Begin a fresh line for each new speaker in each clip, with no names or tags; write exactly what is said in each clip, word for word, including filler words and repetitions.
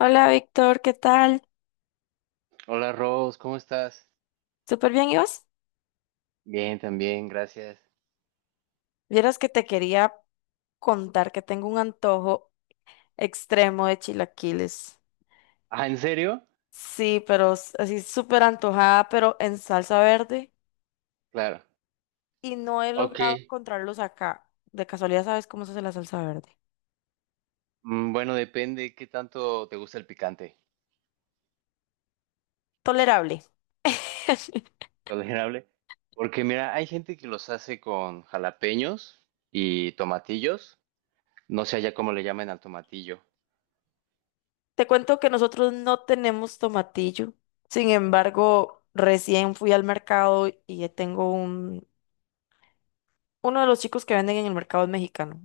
Hola Víctor, ¿qué tal?
Hola Rose, ¿cómo estás?
¿Súper bien, ¿y vos?
Bien, también, gracias.
Vieras que te quería contar que tengo un antojo extremo de chilaquiles.
Ah, ¿en serio?
Sí, pero s- así súper antojada, pero en salsa verde.
Claro.
Y no he
Ok.
logrado encontrarlos acá. De casualidad, ¿sabes cómo se hace la salsa verde?
Mm, Bueno, depende qué tanto te gusta el picante.
Tolerable.
¿Tolerable? Porque mira, hay gente que los hace con jalapeños y tomatillos. No sé allá cómo le llaman al tomatillo.
Te cuento que nosotros no tenemos tomatillo. Sin embargo, recién fui al mercado y tengo un... Uno de los chicos que venden en el mercado es mexicano.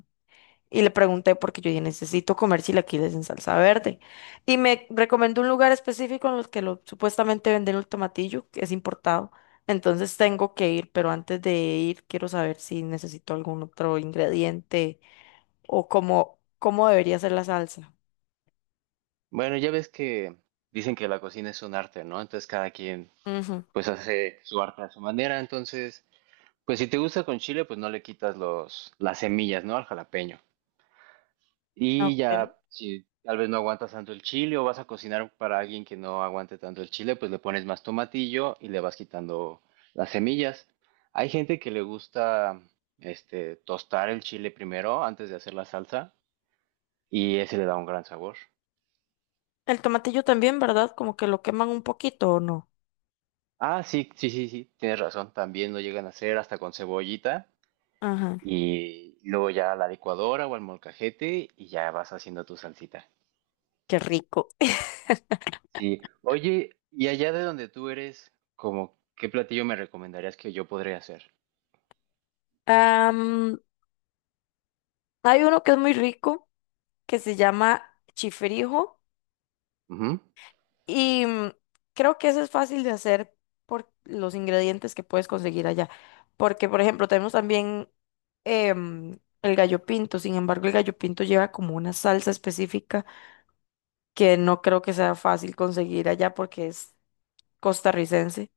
Y le pregunté porque yo dije, necesito comer chilaquiles en salsa verde. Y me recomendó un lugar específico en el que lo, supuestamente venden el tomatillo, que es importado. Entonces tengo que ir, pero antes de ir quiero saber si necesito algún otro ingrediente o cómo, cómo debería ser la salsa.
Bueno, ya ves que dicen que la cocina es un arte, ¿no? Entonces cada quien
Ujú.
pues hace su arte a su manera. Entonces, pues si te gusta con chile, pues no le quitas los, las semillas, ¿no? Al jalapeño. Y
Ok.
ya, si tal vez no aguantas tanto el chile o vas a cocinar para alguien que no aguante tanto el chile, pues le pones más tomatillo y le vas quitando las semillas. Hay gente que le gusta este tostar el chile primero antes de hacer la salsa y ese le da un gran sabor.
El tomatillo también, ¿verdad? Como que lo queman un poquito o no.
Ah, sí, sí, sí, sí, tienes razón, también lo llegan a hacer hasta con cebollita
Ajá,
y luego ya a la licuadora o al molcajete y ya vas haciendo tu salsita.
qué rico.
Sí. Oye, y allá de donde tú eres, como, ¿qué platillo me recomendarías que yo podría hacer?
Am, hay uno que es muy rico, que se llama chifrijo.
Ujú,
Y mm, creo que eso es fácil de hacer por los ingredientes que puedes conseguir allá. Porque, por ejemplo, tenemos también em, el gallo pinto. Sin embargo, el gallo pinto lleva como una salsa específica que no creo que sea fácil conseguir allá porque es costarricense.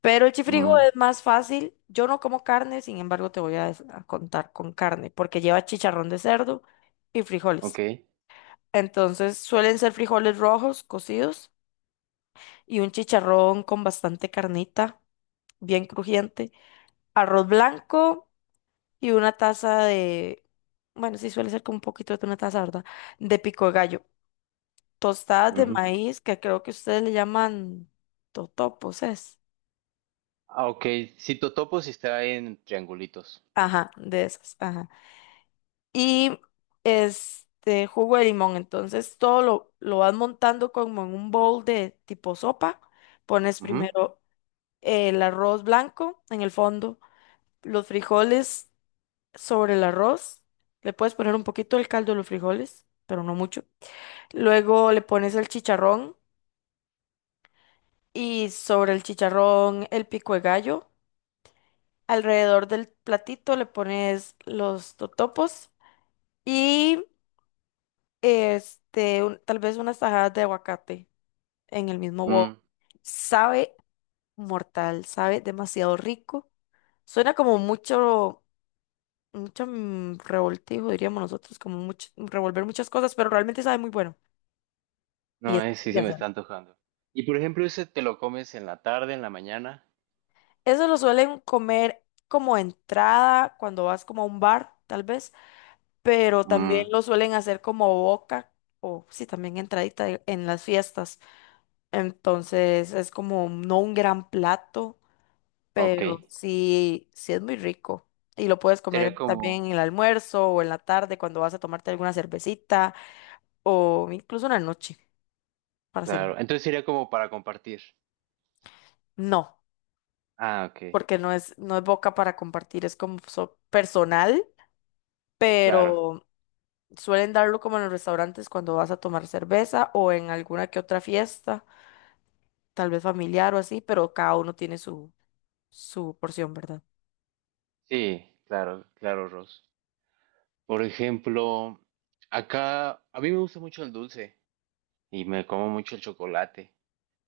Pero el chifrijo
mm,
es más fácil. Yo no como carne, sin embargo, te voy a, des- a contar con carne porque lleva chicharrón de cerdo y
ok.
frijoles. Entonces, suelen ser frijoles rojos cocidos y un chicharrón con bastante carnita, bien crujiente, arroz blanco y una taza de, bueno, sí suele ser como un poquito de una taza, ¿verdad? De pico de gallo, tostadas de
Ujú.
maíz, que creo que ustedes le llaman totopos, es.
Ah, ok. Si totopo si está en triangulitos.
Ajá, de esas, ajá. Y este jugo de limón, entonces todo lo, lo vas montando como en un bowl de tipo sopa, pones
Ujú,
primero el arroz blanco en el fondo, los frijoles sobre el arroz. Le puedes poner un poquito del caldo de los frijoles, pero no mucho. Luego le pones el chicharrón y sobre el chicharrón el pico de gallo. Alrededor del platito le pones los totopos y este, un- tal vez unas tajadas de aguacate en el mismo bowl.
mm,
Sabe mortal, sabe demasiado rico. Suena como mucho, mucho mm, revoltijo, diríamos nosotros, como mucho, revolver muchas cosas, pero realmente sabe muy bueno. Y
no,
es
eh,
fácil
sí,
de
sí me
hacer.
está antojando. Y por ejemplo, ese te lo comes en la tarde, en la mañana.
Eso lo suelen comer como entrada cuando vas como a un bar, tal vez, pero también
Mm,
lo suelen hacer como boca o sí, también entradita de- en las fiestas. Entonces es como no un gran plato,
ok.
pero sí, sí es muy rico. Y lo puedes comer
Sería
también
como,
en el almuerzo o en la tarde cuando vas a tomarte alguna cervecita o incluso una noche para hacer.
claro. Entonces sería como para compartir.
No,
Ah, ok.
porque no es, no es boca para compartir, es como so- personal,
Claro.
pero suelen darlo como en los restaurantes cuando vas a tomar cerveza o en alguna que otra fiesta, tal vez familiar o así, pero cada uno tiene su, su porción, ¿verdad?
Sí, claro, claro, Ross. Por ejemplo, acá a mí me gusta mucho el dulce y me como mucho el chocolate,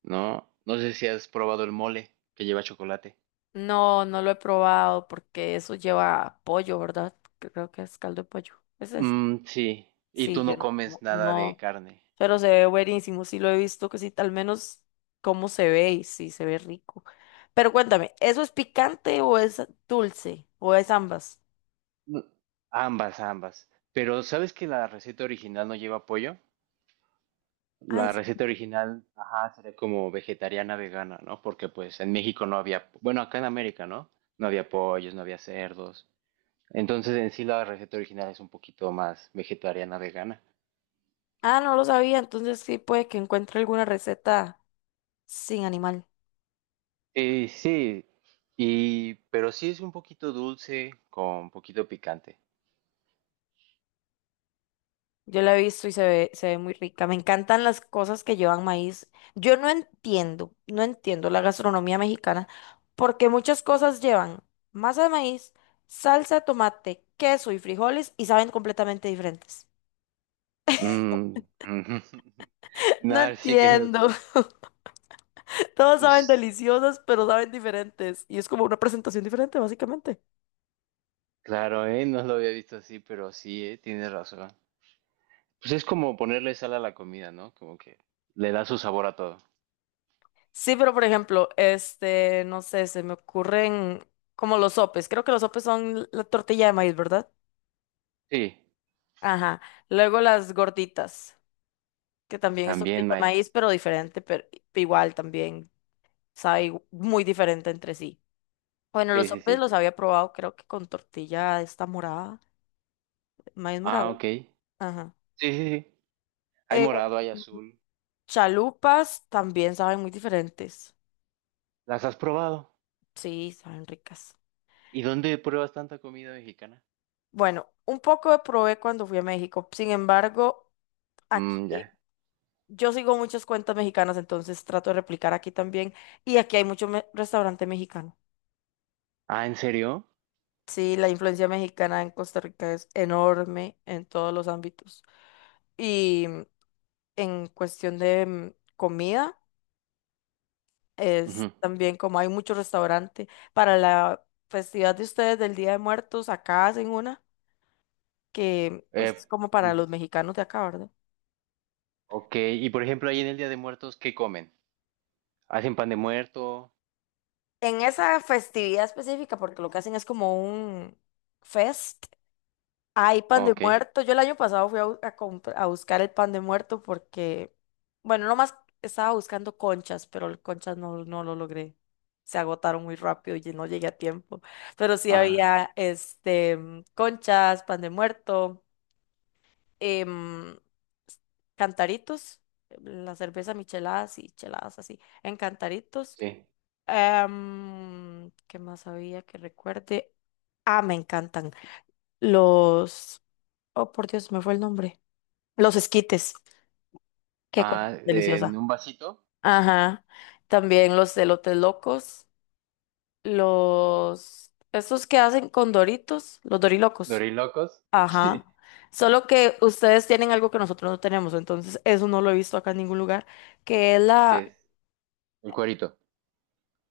¿no? No sé si has probado el mole que lleva chocolate.
No, no lo he probado porque eso lleva pollo, ¿verdad? Creo que es caldo de pollo. ¿Es ¿Ese sí?
Mm, sí, y tú
Sí, yo
no
no
comes
como,
nada de
no,
carne.
pero se ve buenísimo, sí lo he visto, que sí, al menos cómo se ve y sí, se ve rico. Pero cuéntame, ¿eso es picante o es dulce? ¿O es ambas?
No, ambas, ambas. Pero ¿sabes que la receta original no lleva pollo?
Ah, ¿en
La receta original, ajá, sería como vegetariana vegana, ¿no? Porque pues en México no había, bueno, acá en América, ¿no? No había pollos, no había cerdos. Entonces en sí la receta original es un poquito más vegetariana vegana.
Ah, no lo sabía, entonces sí puede que encuentre alguna receta sin animal.
Y sí, y pero sí es un poquito dulce con poquito picante.
Yo la he visto y se ve, se ve muy rica. Me encantan las cosas que llevan maíz. Yo no entiendo, no entiendo la gastronomía mexicana porque muchas cosas llevan masa de maíz, salsa de tomate, queso y frijoles y saben completamente diferentes.
Mm, ujú.
No
Nah, sí que no
entiendo.
sé.
Todos saben
Pues
deliciosas, pero saben diferentes. Y es como una presentación diferente, básicamente.
claro, eh, no lo había visto así, pero sí, eh, tienes razón. Pues es como ponerle sal a la comida, ¿no? Como que le da su sabor a todo.
Sí, pero por ejemplo, este, no sé, se me ocurren como los sopes. Creo que los sopes son la tortilla de maíz, ¿verdad?
Sí,
Ajá. Luego las gorditas, que también es tortilla
también
de maíz,
maíz.
pero diferente, pero igual también sabe igu- muy diferente entre sí. Bueno, los
Sí, sí,
sopes
sí.
los había probado, creo que con tortilla esta morada, maíz
Ah,
morado.
ok. Sí,
Ajá.
sí, sí. Hay
Eh,
morado, hay azul.
chalupas también saben muy diferentes.
¿Las has probado?
Sí, saben ricas.
¿Y dónde pruebas tanta comida mexicana?
Bueno, un poco probé cuando fui a México. Sin embargo,
Mm,
aquí
ya.
yo sigo muchas cuentas mexicanas, entonces trato de replicar aquí también. Y aquí hay mucho me- restaurante mexicano.
Ah, ¿en serio?
Sí, la influencia mexicana en Costa Rica es enorme en todos los ámbitos. Y en cuestión de mm, comida, es
Ujú.
también como hay mucho restaurante. Para la festividad de ustedes del Día de Muertos, acá hacen una que pues
Eh,
es como para los mexicanos de acá, ¿verdad?
Ok, y por ejemplo, ahí en el Día de Muertos, ¿qué comen? ¿Hacen pan de muerto?
En esa festividad específica, porque lo que hacen es como un fest. Hay pan de
Ok.
muerto. Yo el año pasado fui a, bu- a compr- a buscar el pan de muerto porque, bueno, nomás estaba buscando conchas, pero el conchas no, no lo logré. Se agotaron muy rápido y no llegué a tiempo. Pero sí
Ah,
había este mm, conchas, pan de muerto, em, s- cantaritos, em, la cerveza micheladas y cheladas así, en cantaritos.
sí.
Em, ¿qué más había que recuerde? Ah, me encantan. Los... Oh, por Dios, me fue el nombre. Los esquites, qué cosa tan
Ah, en
deliciosa.
un vasito,
Ajá. También los elotes locos, los estos que hacen con Doritos, los dorilocos.
dorilocos. Sí.
Ajá. Solo que ustedes tienen algo que nosotros no tenemos, entonces eso no lo he visto acá en ningún lugar, que es
¿Qué
la...
es? El cuerito.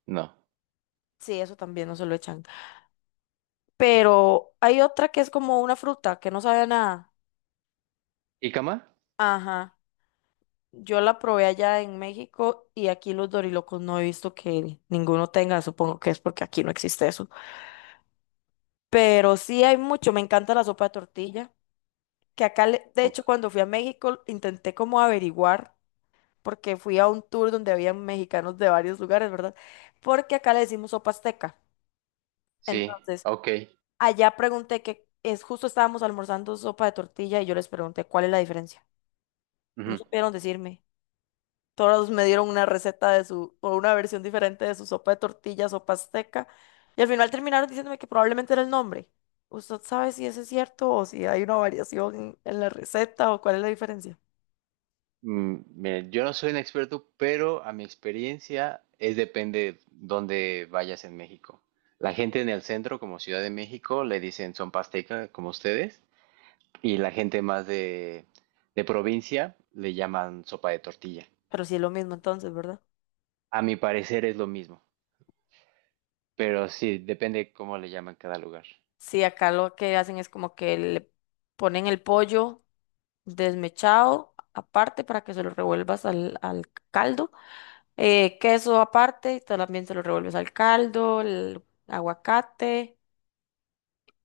No.
Sí, eso también no se lo echan. Pero hay otra que es como una fruta que no sabe a nada.
¿Y cama?
Ajá. Yo la probé allá en México y aquí los dorilocos no he visto que ninguno tenga, supongo que es porque aquí no existe eso. Pero sí hay mucho, me encanta la sopa de tortilla, que acá, le- de hecho,
Ok.
cuando fui a México, intenté como averiguar, porque fui a un tour donde había mexicanos de varios lugares, ¿verdad? Porque acá le decimos sopa azteca.
Sí,
Entonces,
ok.
allá pregunté que es justo estábamos almorzando sopa de tortilla y yo les pregunté cuál es la diferencia. No
Ujú.
supieron decirme. Todos me dieron una receta de su, o una versión diferente de su sopa de tortillas sopa azteca. Y al final terminaron diciéndome que probablemente era el nombre. ¿Usted sabe si eso es cierto o si hay una variación en, en la receta o cuál es la diferencia?
Mm, mira, yo no soy un experto, pero a mi experiencia es depende dónde vayas en México. La gente en el centro, como Ciudad de México, le dicen son pasteca, como ustedes. Y la gente más de, de provincia le llaman sopa de tortilla.
Pero sí es lo mismo entonces, ¿verdad?
A mi parecer es lo mismo, pero sí, depende cómo le llaman cada lugar.
Sí, acá lo que hacen es como que le ponen el pollo desmechado aparte para que se lo revuelvas al, al caldo. Eh, queso aparte, y también se lo revuelves al caldo, el aguacate.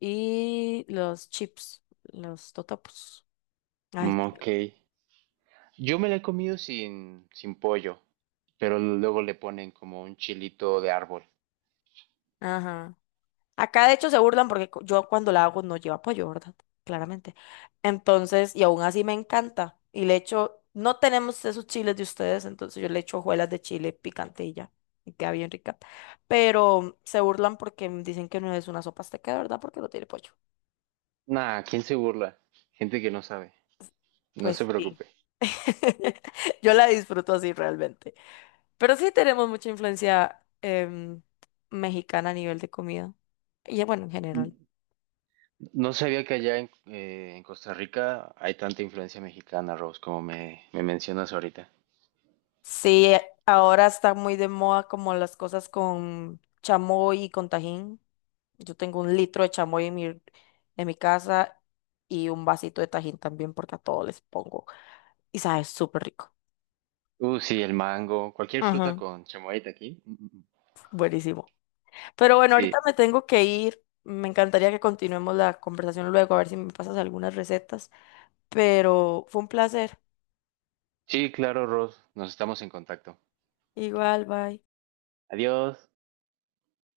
Y los chips, los totopos. Ay,
Mm, ok. Yo me la he comido sin, sin pollo, pero luego le ponen como un chilito de árbol.
ajá. Acá de hecho se burlan porque cu- yo cuando la hago no lleva pollo, ¿verdad? Claramente. Entonces, y aún así me encanta. Y le echo, no tenemos esos chiles de ustedes, entonces yo le echo hojuelas de chile picante y ya. Y queda bien rica. Pero se burlan porque dicen que no es una sopa azteca, de ¿verdad? Porque no tiene pollo.
Nah, ¿quién se burla? Gente que no sabe. No se
Pues sí.
preocupe.
Yo la disfruto así realmente. Pero sí tenemos mucha influencia em, mexicana a nivel de comida. Y eh, bueno, en
N-
general.
No sabía que allá en, eh, en Costa Rica hay tanta influencia mexicana, Rose, como me, me mencionas ahorita.
Sí, eh, ahora está muy de moda como las cosas con chamoy y con tajín. Yo tengo un litro de chamoy en mi, en mi casa y un vasito de tajín también porque a todos les pongo. Y sabe súper rico.
Uh, sí, el mango, cualquier fruta
Ajá,
con chamoyita aquí. Mm, mm,
buenísimo. Pero bueno, ahorita
sí,
me tengo que ir. Me encantaría que continuemos la conversación luego, a ver si me pasas algunas recetas. Pero fue un placer.
sí, claro, Ross, nos estamos en contacto.
Igual, bye.
Adiós.